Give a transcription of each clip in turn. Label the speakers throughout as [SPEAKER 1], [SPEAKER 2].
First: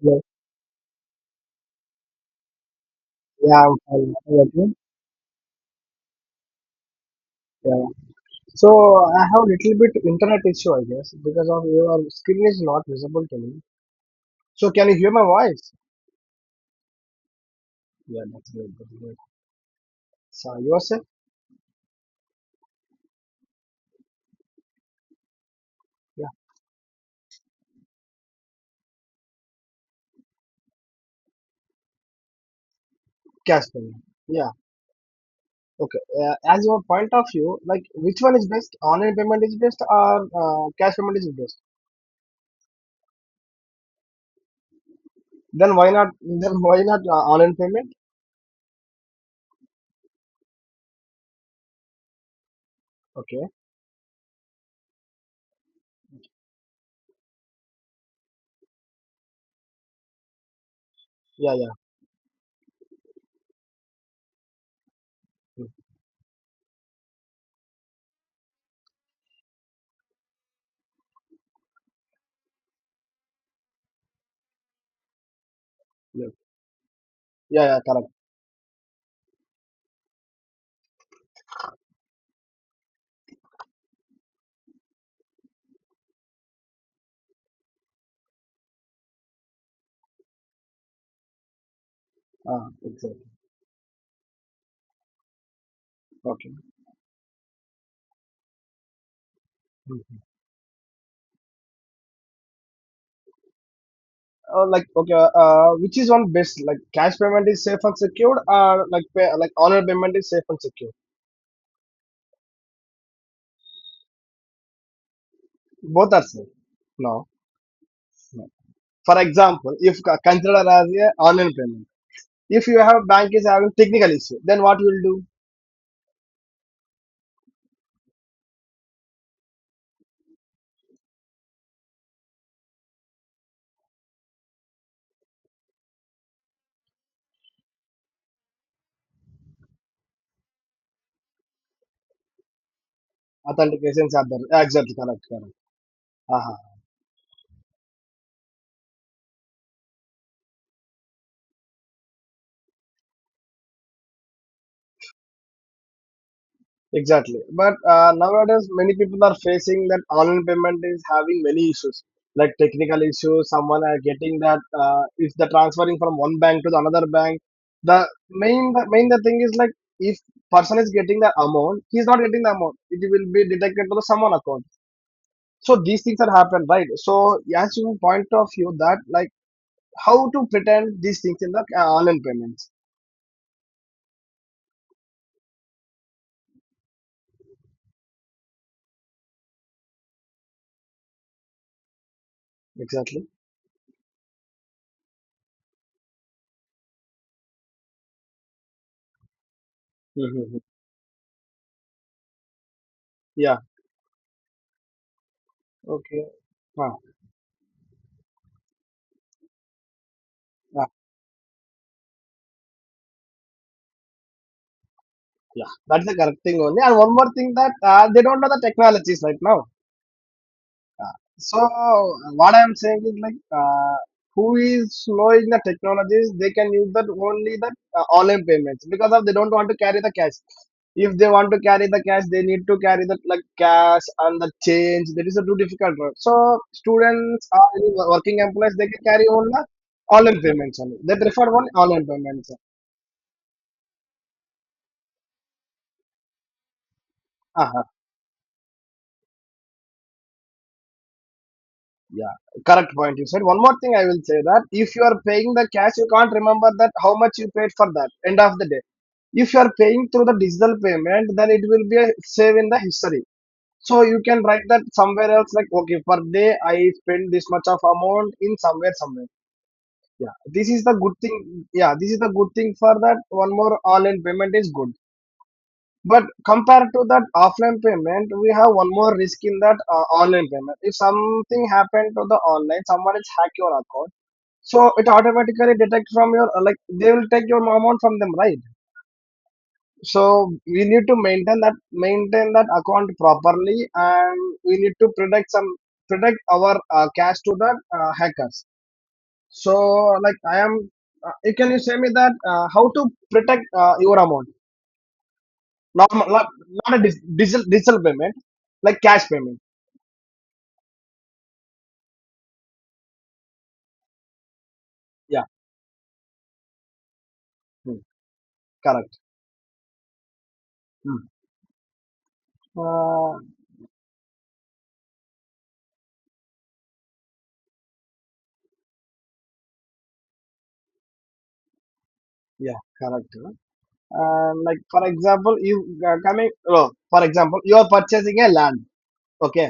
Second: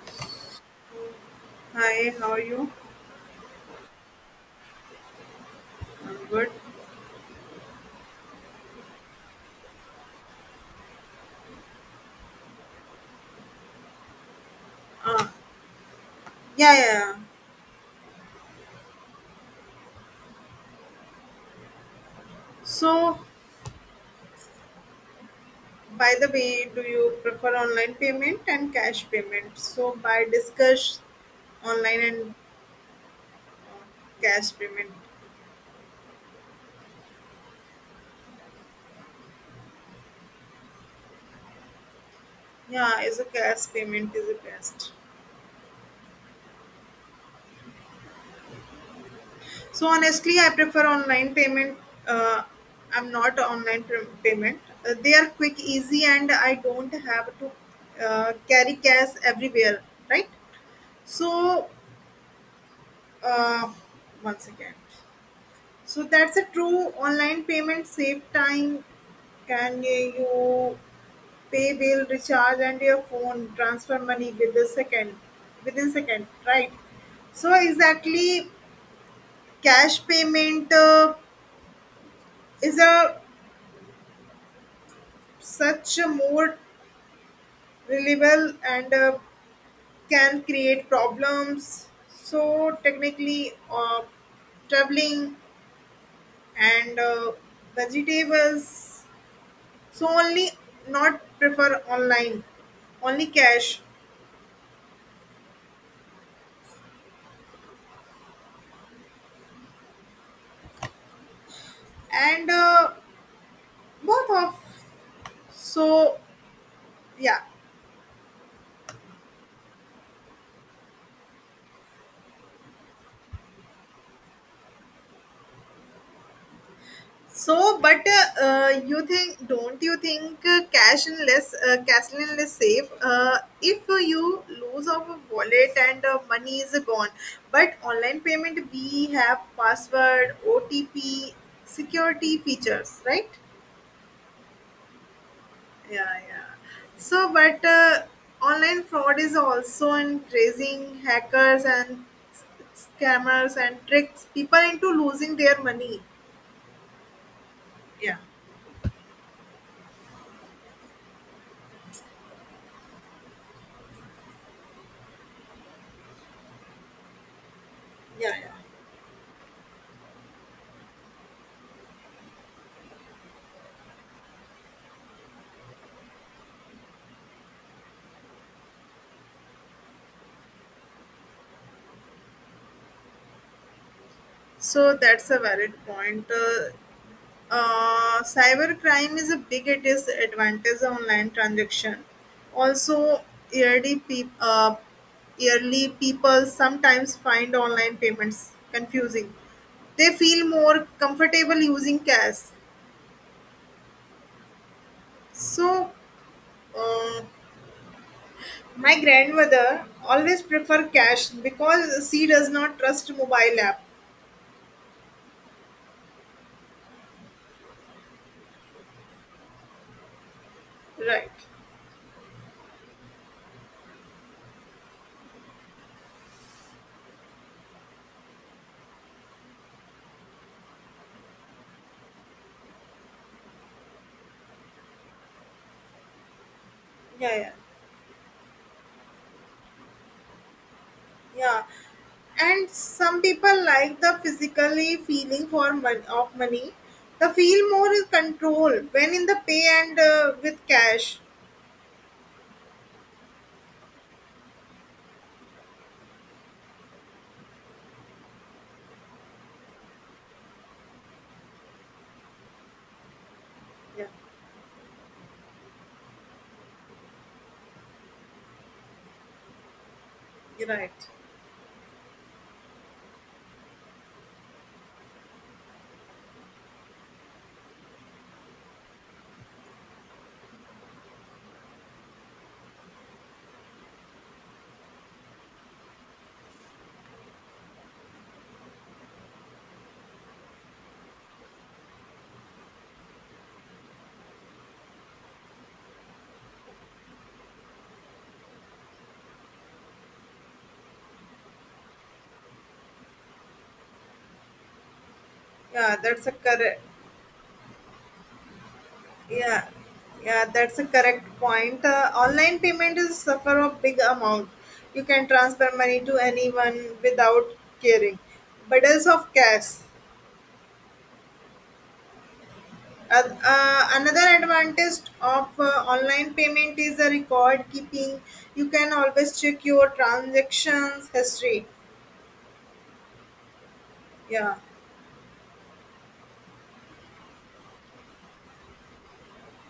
[SPEAKER 1] Yeah,
[SPEAKER 2] Hi, how are you?
[SPEAKER 1] yeah, I'm fine. How about you?
[SPEAKER 2] I'm good.
[SPEAKER 1] Yeah. So I have little bit internet issue, I guess, because of your screen is not visible to me. So can you hear my
[SPEAKER 2] Uh,
[SPEAKER 1] voice?
[SPEAKER 2] yeah, yeah, yeah.
[SPEAKER 1] Yeah, that's good. That's good. So yourself?
[SPEAKER 2] So, by the
[SPEAKER 1] Yeah,
[SPEAKER 2] way, do you prefer online payment and cash payment? So, by discuss online and
[SPEAKER 1] cash payment.
[SPEAKER 2] uh,
[SPEAKER 1] Yeah.
[SPEAKER 2] cash payment.
[SPEAKER 1] Okay. As your point of view, like which one is best? Online payment is best or cash payment is best?
[SPEAKER 2] Yeah, is a cash payment is the best.
[SPEAKER 1] Then why not? Then why not online payment?
[SPEAKER 2] So honestly, I prefer online payment. Uh, I'm not a
[SPEAKER 1] Okay.
[SPEAKER 2] online payment. They are quick, easy, and I don't have to carry cash everywhere, right?
[SPEAKER 1] Yeah.
[SPEAKER 2] So,
[SPEAKER 1] Yeah.
[SPEAKER 2] uh, once again.
[SPEAKER 1] Yeah.
[SPEAKER 2] So that's a true online payment save time. Can you pay bill, recharge, and your phone transfer money with a second, within second, right? So
[SPEAKER 1] Yeah, yeah, correct.
[SPEAKER 2] exactly, cash payment is a such a more reliable and can create problems. So
[SPEAKER 1] Exactly.
[SPEAKER 2] technically, traveling
[SPEAKER 1] Okay.
[SPEAKER 2] and vegetables so
[SPEAKER 1] Hmm.
[SPEAKER 2] only not prefer online only cash
[SPEAKER 1] Like okay, which is one best? Like cash payment is safe and secured, or like pay, like online payment is safe and secured.
[SPEAKER 2] and both of
[SPEAKER 1] Both
[SPEAKER 2] so
[SPEAKER 1] are safe. No,
[SPEAKER 2] yeah
[SPEAKER 1] no. For example, if c- consider as a online payment, if you have bank is having technical issue, then what you will do?
[SPEAKER 2] so but you think don't you think cash and less safe if you lose of a wallet and money is gone, but online payment we have password otp security features, right?
[SPEAKER 1] Authentications are there. Exactly correct. Correct.
[SPEAKER 2] Yeah, yeah. so but online fraud is also increasing hackers and s- scammers and tricks people into losing their money.
[SPEAKER 1] Exactly. But
[SPEAKER 2] Yeah,
[SPEAKER 1] nowadays, many people are facing that online payment is having many issues, like technical issues. Someone are getting that if they're transferring from one bank to the another bank, the
[SPEAKER 2] yeah, yeah.
[SPEAKER 1] main the main the thing is like if person is getting the amount, he's not getting the amount. It will be detected to the someone account. So these things are happen, right? So as you point of view that like how to pretend these things in the online payments.
[SPEAKER 2] So that's a valid point. Cyber crime is a big it is advantage of online transaction also.
[SPEAKER 1] Exactly.
[SPEAKER 2] Yearly, peop yearly people sometimes find online payments confusing. They feel
[SPEAKER 1] Hmm.
[SPEAKER 2] more comfortable using cash.
[SPEAKER 1] Yeah.
[SPEAKER 2] So,
[SPEAKER 1] Okay. Huh.
[SPEAKER 2] uh, my grandmother always prefer cash because she does not trust mobile app.
[SPEAKER 1] Yeah, that's the correct thing only. And one more thing that they don't know the technologies right now. Uh,
[SPEAKER 2] Right.
[SPEAKER 1] so uh, what I'm saying is like, who is knowing the technologies, they can use that only that online payments because of they don't want to carry the cash. If they want to carry the cash, they need to carry the like cash and the change. That is a too difficult work. So
[SPEAKER 2] Yeah,
[SPEAKER 1] students
[SPEAKER 2] yeah,
[SPEAKER 1] or any working employees, they can carry only the online payments only. They prefer
[SPEAKER 2] yeah.
[SPEAKER 1] one online payments.
[SPEAKER 2] And some people like the physically feeling for of money. The feel
[SPEAKER 1] Uh-huh.
[SPEAKER 2] more is control when in the pay and with cash.
[SPEAKER 1] Yeah, correct point you said. One more thing I will say that if you are paying the cash, you can't remember that how much you paid for that end of the day. If you are paying through the digital payment, then it will be a save in the history. So
[SPEAKER 2] Yeah.
[SPEAKER 1] you can write that somewhere else like okay per day I spend this much of amount in somewhere somewhere. Yeah,
[SPEAKER 2] You're
[SPEAKER 1] this is
[SPEAKER 2] right.
[SPEAKER 1] the good thing. Yeah, this is the good thing for that. One more online payment is good. But compared to that offline payment, we have one more risk in that online payment. If something happened to the online, someone is hack your account so it automatically detect from your like they will take your amount from them, right? So we need to maintain that account properly, and we need to protect some protect our cash to the hackers. So like I am, can you say me that how to protect your amount,
[SPEAKER 2] Yeah,
[SPEAKER 1] not
[SPEAKER 2] that's a
[SPEAKER 1] not,
[SPEAKER 2] correct.
[SPEAKER 1] not a digital digital payment, like cash payment.
[SPEAKER 2] Yeah, yeah, that's a correct point. Online payment is suffer a big amount. You can
[SPEAKER 1] Yeah.
[SPEAKER 2] transfer money to anyone without
[SPEAKER 1] Mm,
[SPEAKER 2] caring. But as
[SPEAKER 1] correct.
[SPEAKER 2] of cash,
[SPEAKER 1] Mm. Uh,
[SPEAKER 2] another advantage of online payment is the record keeping. You can always check your transactions history.
[SPEAKER 1] yeah, correct.
[SPEAKER 2] Yeah.
[SPEAKER 1] Like for example, you coming. No, for example, you are purchasing a land. Okay,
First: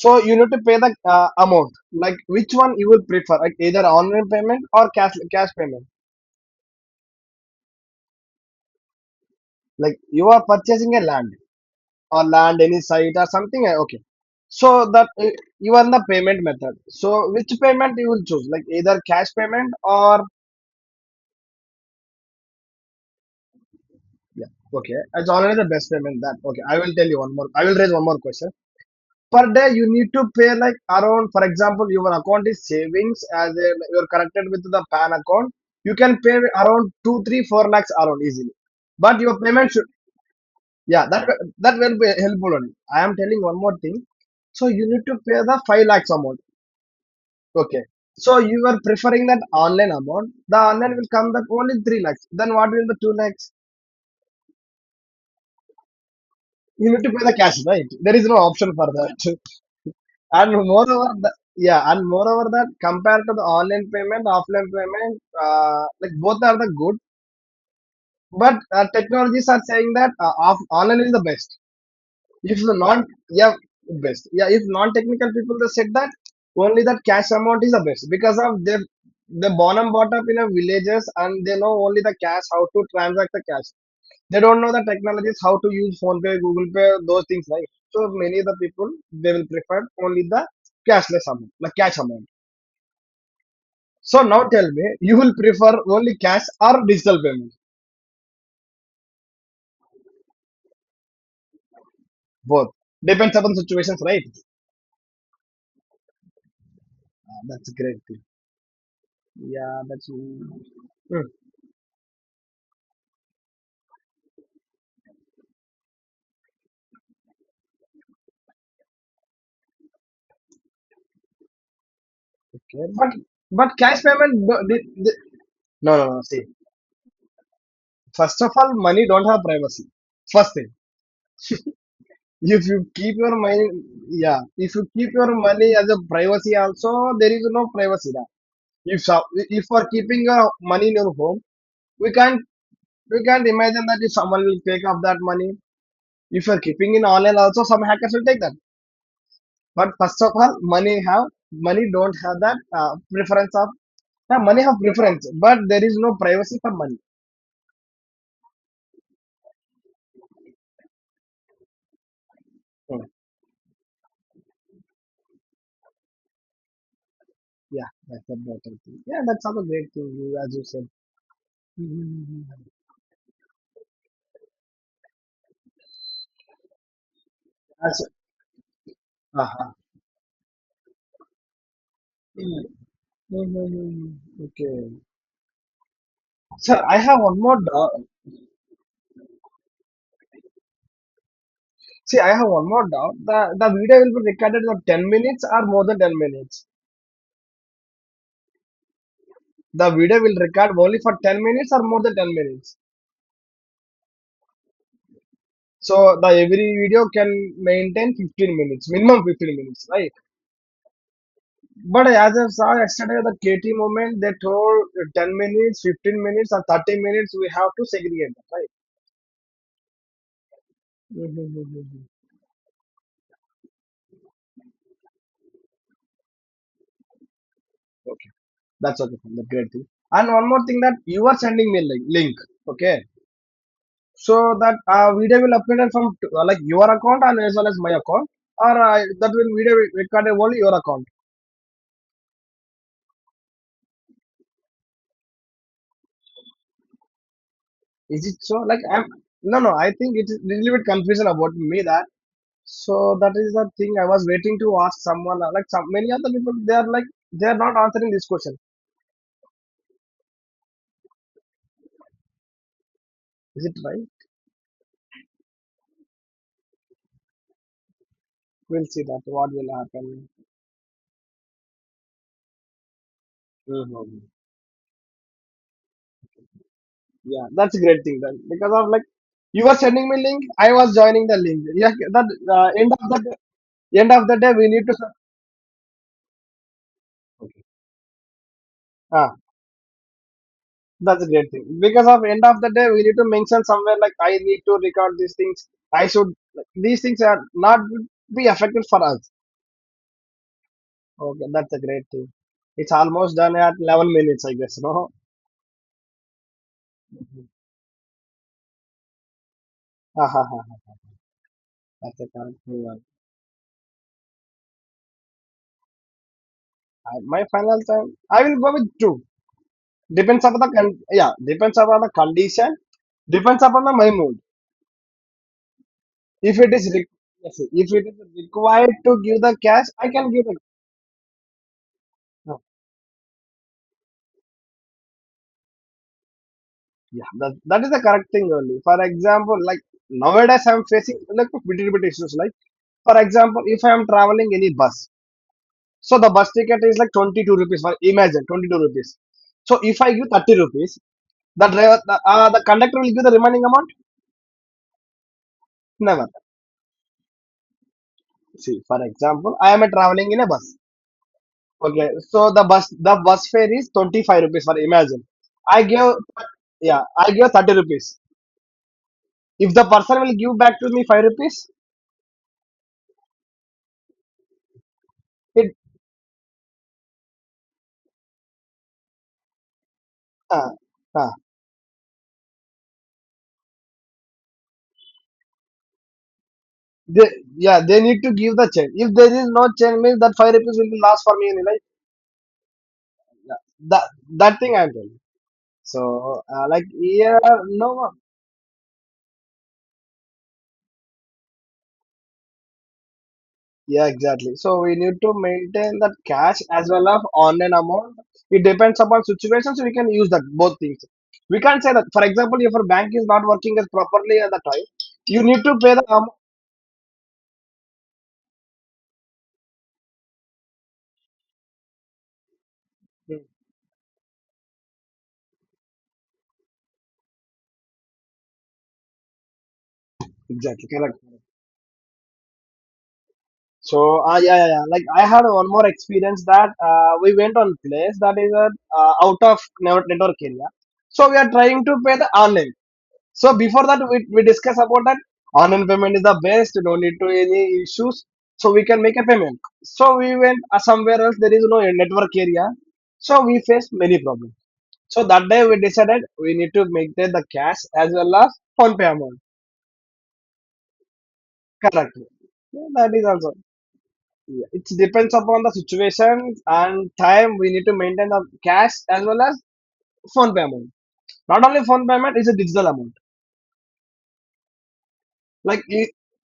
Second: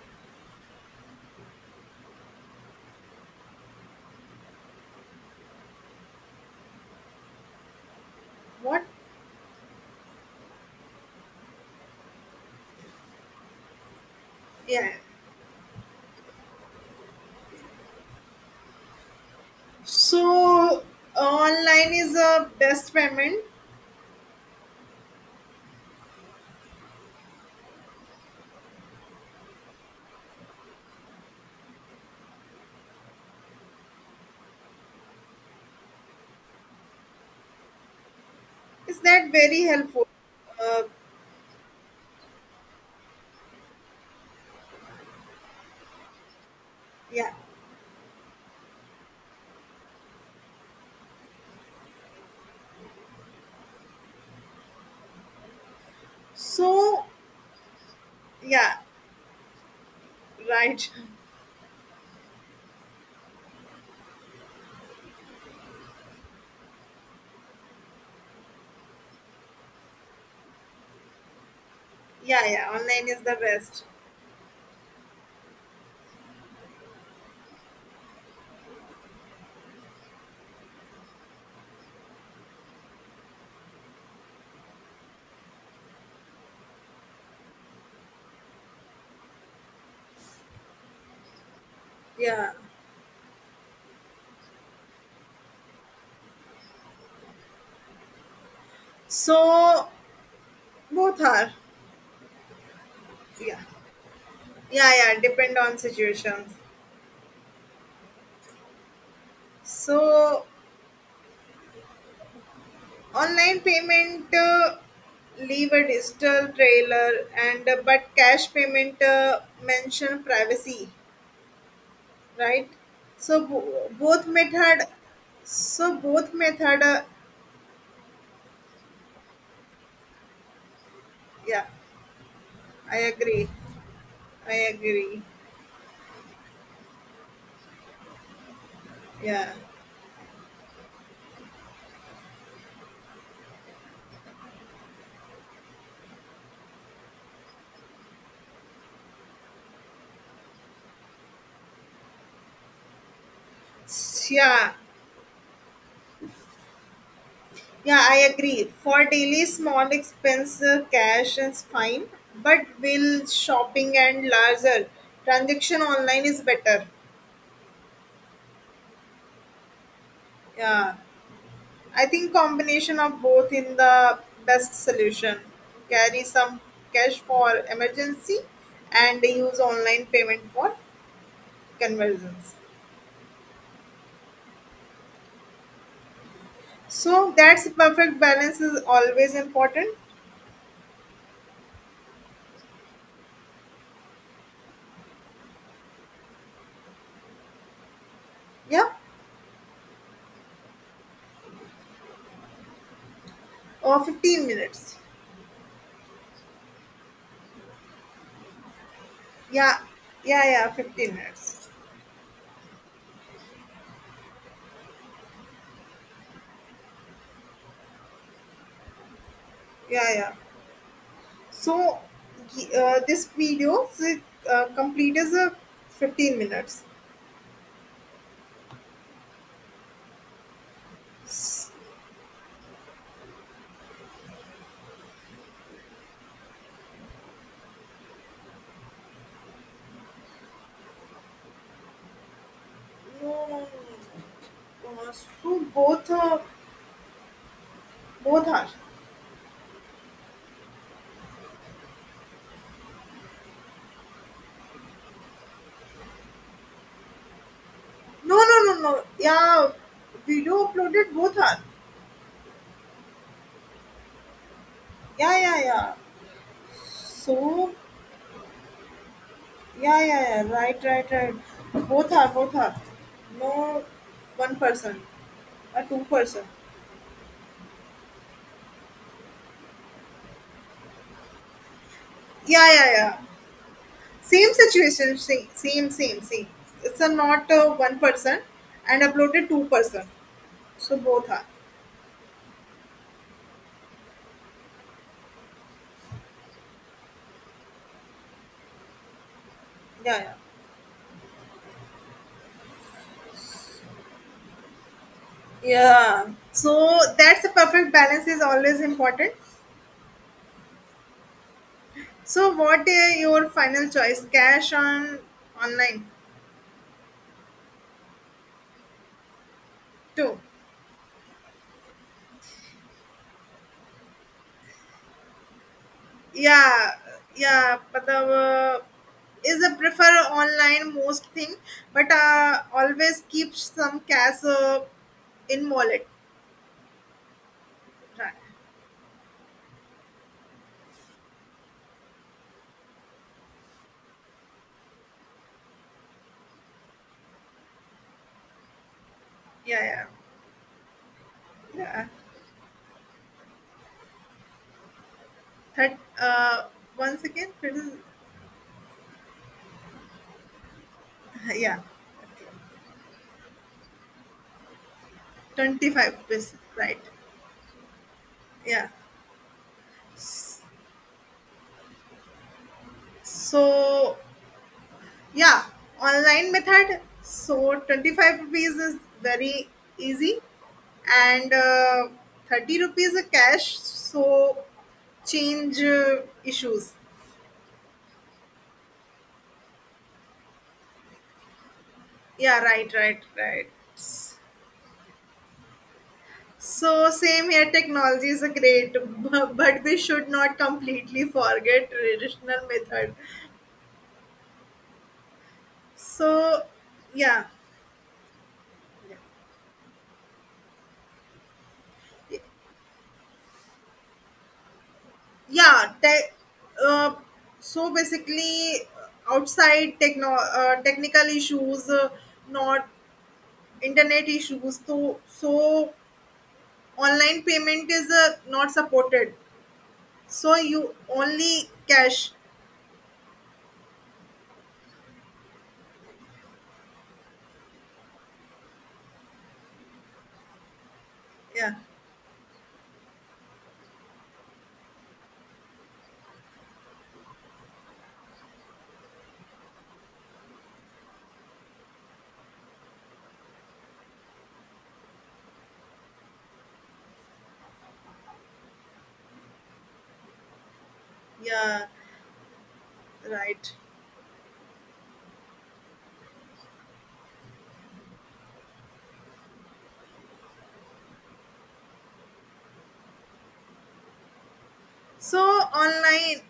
[SPEAKER 1] so you need to pay the amount. Like which one you will prefer? Like either online payment or cash payment.
[SPEAKER 2] What?
[SPEAKER 1] Like you are purchasing a land or land any site or something. Okay, so
[SPEAKER 2] Yeah.
[SPEAKER 1] that you are the payment method. So which payment you will choose? Like either cash payment or
[SPEAKER 2] So online is a best payment.
[SPEAKER 1] yeah. Okay, it's already the best payment. That okay. I will tell you one more. I will raise one more question. Per day you need to pay like around for example your account is savings as in you're connected with the pan account. You can pay around 2 3 4 lakhs around easily,
[SPEAKER 2] Is
[SPEAKER 1] but
[SPEAKER 2] that
[SPEAKER 1] your
[SPEAKER 2] very
[SPEAKER 1] payment should
[SPEAKER 2] helpful? Uh,
[SPEAKER 1] yeah that that will be helpful only. I am telling one more thing. So you need to pay the 5 lakhs amount.
[SPEAKER 2] yeah.
[SPEAKER 1] Okay, so you are preferring that online amount. The online will come that only 3 lakhs. Then what will the 2 lakhs? You need
[SPEAKER 2] So
[SPEAKER 1] to pay the cash, right? There is no option
[SPEAKER 2] yeah,
[SPEAKER 1] for that. And
[SPEAKER 2] right.
[SPEAKER 1] moreover, yeah, and moreover that compared to the online payment, offline payment, like both are the good. But technologies are saying that online is the best.
[SPEAKER 2] Yeah,
[SPEAKER 1] If
[SPEAKER 2] yeah.
[SPEAKER 1] the non,
[SPEAKER 2] Online is the
[SPEAKER 1] yeah,
[SPEAKER 2] best.
[SPEAKER 1] best. Yeah, if non-technical people they said that only that cash amount is the best because of they born and brought up in a villages, and they know only the cash how to transact the cash. They don't know the technologies how to use phone pay google pay those things, right? So many of the people, they will prefer only the cashless amount the cash amount.
[SPEAKER 2] Yeah.
[SPEAKER 1] So now tell me, you will prefer only cash or digital payment?
[SPEAKER 2] So both are.
[SPEAKER 1] Both. Depends upon
[SPEAKER 2] Yeah,
[SPEAKER 1] situations, right?
[SPEAKER 2] yeah, yeah. Depend on situations.
[SPEAKER 1] Ah, that's a great thing. Yeah, that's
[SPEAKER 2] So
[SPEAKER 1] hmm.
[SPEAKER 2] online payment leave a digital trailer, and but cash payment mention privacy, right?
[SPEAKER 1] Okay,
[SPEAKER 2] So
[SPEAKER 1] but cash
[SPEAKER 2] both
[SPEAKER 1] payment
[SPEAKER 2] method.
[SPEAKER 1] no,
[SPEAKER 2] So
[SPEAKER 1] no, no,
[SPEAKER 2] both
[SPEAKER 1] see,
[SPEAKER 2] method.
[SPEAKER 1] first of all money don't have privacy, first thing.
[SPEAKER 2] Yeah,
[SPEAKER 1] If you
[SPEAKER 2] I
[SPEAKER 1] keep your
[SPEAKER 2] agree.
[SPEAKER 1] money, yeah.
[SPEAKER 2] I
[SPEAKER 1] If you keep
[SPEAKER 2] agree.
[SPEAKER 1] your money as a privacy, also there is no privacy now. If so-
[SPEAKER 2] Yeah,
[SPEAKER 1] if for keeping your money in your home, we can't we can't imagine that if someone will take up that money. If you're keeping in online, also some hackers will take that. But first of all, money don't have that preference of yeah, money
[SPEAKER 2] Yeah.
[SPEAKER 1] have preference, but there is no privacy for money.
[SPEAKER 2] Yeah, I agree. For daily small expense, cash is fine, but
[SPEAKER 1] Mm.
[SPEAKER 2] will shopping and larger transaction online is better.
[SPEAKER 1] Yeah, that's a better thing. Yeah, that's another great thing you- as you said.
[SPEAKER 2] Yeah, I think
[SPEAKER 1] Mm.
[SPEAKER 2] combination of both in the best solution. Carry some cash for
[SPEAKER 1] As,
[SPEAKER 2] emergency and use
[SPEAKER 1] uh-huh.
[SPEAKER 2] online payment for conversions.
[SPEAKER 1] Mm-hmm. Okay. Sir, I have
[SPEAKER 2] So
[SPEAKER 1] one more
[SPEAKER 2] that's
[SPEAKER 1] doubt.
[SPEAKER 2] perfect balance is always important.
[SPEAKER 1] See, I have one more doubt. The video will be recorded for 10 minutes or more than 10 minutes.
[SPEAKER 2] Yeah,
[SPEAKER 1] The video will record only for 10 minutes or more than 10 minutes.
[SPEAKER 2] or 15 minutes.
[SPEAKER 1] So the every video can maintain 15 minutes, minimum 15
[SPEAKER 2] Yeah,
[SPEAKER 1] minutes, right?
[SPEAKER 2] yeah, yeah, 15 minutes.
[SPEAKER 1] But as I saw yesterday, the KT movement, they told 10 minutes, 15 minutes, or 30 minutes, we have to segregate them, right?
[SPEAKER 2] Yeah, yeah. So
[SPEAKER 1] Mm-hmm.
[SPEAKER 2] this video is, complete is 15 minutes.
[SPEAKER 1] That's okay. That's great thing. And one more thing that you are sending me link, okay? So that video will uploaded from like your account and as well as my account, or that will video will record only your account.
[SPEAKER 2] No, no, no. So both
[SPEAKER 1] Is it
[SPEAKER 2] both
[SPEAKER 1] so
[SPEAKER 2] are.
[SPEAKER 1] like I'm no, no, I think it is little bit confusion about me that so that is the thing I was waiting to ask someone, like some many other people they are like they are not answering this
[SPEAKER 2] No,
[SPEAKER 1] question.
[SPEAKER 2] no, no, no. Yeah, video uploaded both are.
[SPEAKER 1] Is it right?
[SPEAKER 2] Yeah, yeah, yeah. So
[SPEAKER 1] We'll see that what will
[SPEAKER 2] yeah, yeah,
[SPEAKER 1] happen.
[SPEAKER 2] yeah. Right, right, right. Both are, both are. No,
[SPEAKER 1] Mhm.
[SPEAKER 2] one person, a two person.
[SPEAKER 1] Yeah, that's a great thing then because of like you were sending me link, I was joining the link. Yeah, that
[SPEAKER 2] Yeah, yeah,
[SPEAKER 1] end of
[SPEAKER 2] yeah.
[SPEAKER 1] the end of the
[SPEAKER 2] Same
[SPEAKER 1] day we need to
[SPEAKER 2] situation, same, same, same, same. It's a not one person and
[SPEAKER 1] ah.
[SPEAKER 2] uploaded two person. So
[SPEAKER 1] That's a
[SPEAKER 2] both are.
[SPEAKER 1] great thing. Because of end of the day, we need to mention somewhere like I need to record these things. I should Like, these things are not be affected for us.
[SPEAKER 2] Yeah, yeah.
[SPEAKER 1] Okay, that's a great thing. It's almost done at 11 minutes, I guess. No,
[SPEAKER 2] Yeah. So that's a perfect balance is always important.
[SPEAKER 1] ah, ah, ah, ah, that's a
[SPEAKER 2] So
[SPEAKER 1] correct
[SPEAKER 2] what
[SPEAKER 1] one.
[SPEAKER 2] is your final choice? Cash on online
[SPEAKER 1] I, my final time, I will go with two.
[SPEAKER 2] too.
[SPEAKER 1] Depends upon the yeah, depends upon the condition. Depends upon the my mood. If it is
[SPEAKER 2] Yeah,
[SPEAKER 1] re- yes,
[SPEAKER 2] yeah.
[SPEAKER 1] if it
[SPEAKER 2] But
[SPEAKER 1] is required to give the
[SPEAKER 2] is a
[SPEAKER 1] cash, I
[SPEAKER 2] prefer
[SPEAKER 1] can give it.
[SPEAKER 2] online most thing, but
[SPEAKER 1] No.
[SPEAKER 2] always keep some cash in wallet.
[SPEAKER 1] Yeah, that is the correct
[SPEAKER 2] Right.
[SPEAKER 1] thing only. For example, like nowadays I'm facing like little bit issues. Like for example, if I am traveling any bus, so the bus ticket is like 22 rupees. For imagine 22 rupees. So
[SPEAKER 2] Yeah,
[SPEAKER 1] if
[SPEAKER 2] yeah,
[SPEAKER 1] I give 30 rupees, the driver,
[SPEAKER 2] yeah.
[SPEAKER 1] the, uh, the conductor will give the remaining amount.
[SPEAKER 2] That
[SPEAKER 1] Never.
[SPEAKER 2] once again, it is-
[SPEAKER 1] See, for example, I am a traveling in a bus.
[SPEAKER 2] yeah.
[SPEAKER 1] Okay,
[SPEAKER 2] Okay.
[SPEAKER 1] so the bus fare is 25 rupees. For imagine, I
[SPEAKER 2] Twenty
[SPEAKER 1] give
[SPEAKER 2] five percent, right?
[SPEAKER 1] yeah, I give 30 rupees.
[SPEAKER 2] Yeah.
[SPEAKER 1] If the person will give back to me 5 rupees,
[SPEAKER 2] So yeah,
[SPEAKER 1] it.
[SPEAKER 2] online method. So 25 rupees is very easy
[SPEAKER 1] Uh, uh,
[SPEAKER 2] and 30 rupees a cash. So change issues.
[SPEAKER 1] They, yeah, they need to give the chain. If there is no chain, means that 5 rupees will last for me in life.
[SPEAKER 2] Yeah, right, right, right.
[SPEAKER 1] That that thing I'm telling. So like
[SPEAKER 2] So
[SPEAKER 1] yeah,
[SPEAKER 2] same here,
[SPEAKER 1] no, no,
[SPEAKER 2] technology is a great, but we should not completely forget traditional method.
[SPEAKER 1] yeah, exactly. So we need to maintain that cash
[SPEAKER 2] So
[SPEAKER 1] as well as
[SPEAKER 2] yeah,
[SPEAKER 1] online amount. It depends upon situations. We can use that both things. We can't say that. For example, if your bank is not working as properly at the time, you need to
[SPEAKER 2] yeah
[SPEAKER 1] pay the
[SPEAKER 2] te-
[SPEAKER 1] amount.
[SPEAKER 2] uh, so basically outside techno technical issues not
[SPEAKER 1] Hmm.
[SPEAKER 2] internet issues so so online payment is not supported, so
[SPEAKER 1] Exactly,
[SPEAKER 2] you
[SPEAKER 1] correct.
[SPEAKER 2] only cash.
[SPEAKER 1] So yeah, yeah, yeah. Like I had one more experience that we went on place that is out of network area. So we are
[SPEAKER 2] Yeah,
[SPEAKER 1] trying to pay the online. So before that, we discuss about that online payment is the best. No need to any issues. So we can make a payment. So we went somewhere else. There is no network area. So we faced many problems. So that day we decided we need to make the cash as well as phone pay amount
[SPEAKER 2] yeah,
[SPEAKER 1] correctly. Yeah, that is also.
[SPEAKER 2] right.
[SPEAKER 1] Yeah, it depends upon the situation and time we need to maintain the cash as well as phone payment. Not only phone payment is a digital amount.
[SPEAKER 2] So
[SPEAKER 1] Like you,
[SPEAKER 2] online,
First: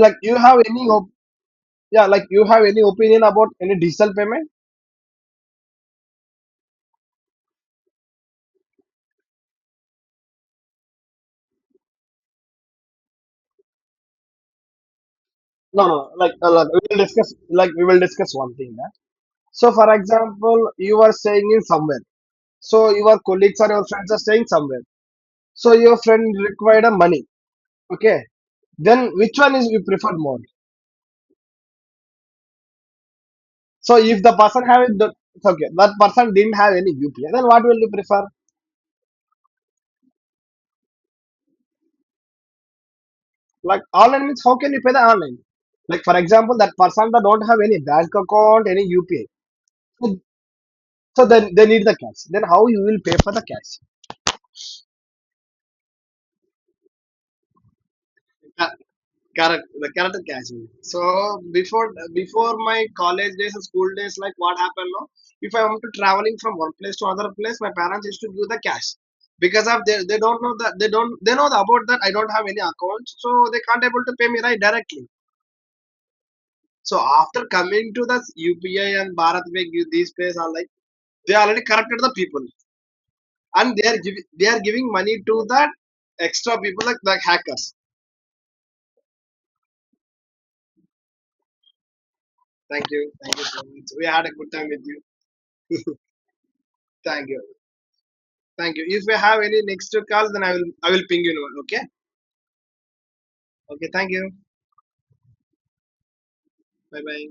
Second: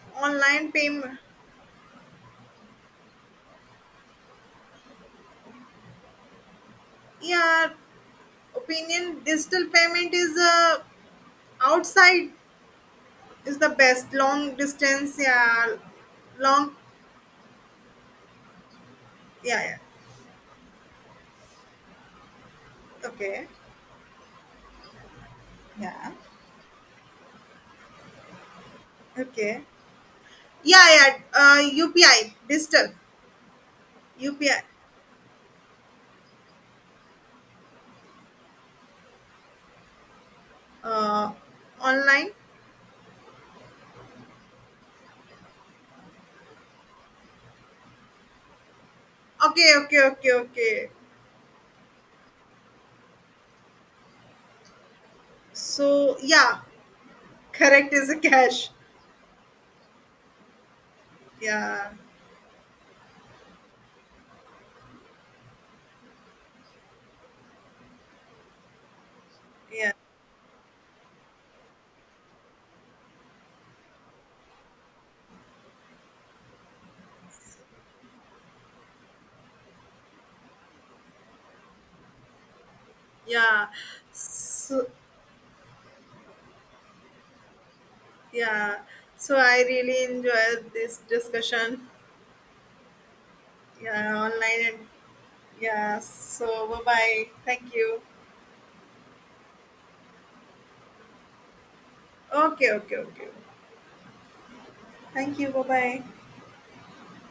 [SPEAKER 1] like you have
[SPEAKER 2] online payment.
[SPEAKER 1] yeah, like you have any opinion about any digital payment?
[SPEAKER 2] Yeah, opinion digital payment is outside is the best long distance, yeah,
[SPEAKER 1] No, no, no. Like
[SPEAKER 2] long,
[SPEAKER 1] we will discuss. Like we will discuss one thing. Yeah?
[SPEAKER 2] yeah,
[SPEAKER 1] So,
[SPEAKER 2] yeah.
[SPEAKER 1] for example, you are staying in somewhere. So your
[SPEAKER 2] Okay.
[SPEAKER 1] colleagues or your friends are staying somewhere. So your
[SPEAKER 2] Yeah.
[SPEAKER 1] friend required a money. Okay. Then which one
[SPEAKER 2] Okay.
[SPEAKER 1] is you preferred more?
[SPEAKER 2] Yeah, yeah. UPI, digital,
[SPEAKER 1] So if the
[SPEAKER 2] UPI,
[SPEAKER 1] person have it, the okay, that person didn't have any UPI, then what will you prefer?
[SPEAKER 2] uh, online.
[SPEAKER 1] Like online means how can you pay the online? Like for example, that person that don't have any bank account, any UPI,
[SPEAKER 2] Okay, okay,
[SPEAKER 1] so,
[SPEAKER 2] okay, okay.
[SPEAKER 1] so then they need the cash. Then how you will pay for the cash?
[SPEAKER 2] So yeah, correct is a cash.
[SPEAKER 1] Yeah, correct, the correct catching. So
[SPEAKER 2] Yeah,
[SPEAKER 1] before before my college days and school days, like what happened now? If I want to traveling from one place to other place, my parents used to give the cash because of
[SPEAKER 2] yeah,
[SPEAKER 1] they don't know that they don't they know the about that I don't have any account, so they can't able to pay me right directly. So after coming to the UPI and Bharat Pay, give these places are like they already corrupted the people,
[SPEAKER 2] yeah.
[SPEAKER 1] and they are
[SPEAKER 2] So
[SPEAKER 1] giving money to that extra people like the hackers.
[SPEAKER 2] yeah, so I really enjoyed this discussion.
[SPEAKER 1] Thank you so much. We
[SPEAKER 2] Yeah,
[SPEAKER 1] had a good
[SPEAKER 2] online
[SPEAKER 1] time
[SPEAKER 2] and
[SPEAKER 1] with you.
[SPEAKER 2] yeah. So bye bye.
[SPEAKER 1] Thank you.
[SPEAKER 2] Thank you.
[SPEAKER 1] Thank you. If we have any next calls, then I will ping you. Okay.
[SPEAKER 2] Okay, okay, okay.
[SPEAKER 1] Okay. Thank you.
[SPEAKER 2] Thank you. Bye bye.
[SPEAKER 1] Bye bye.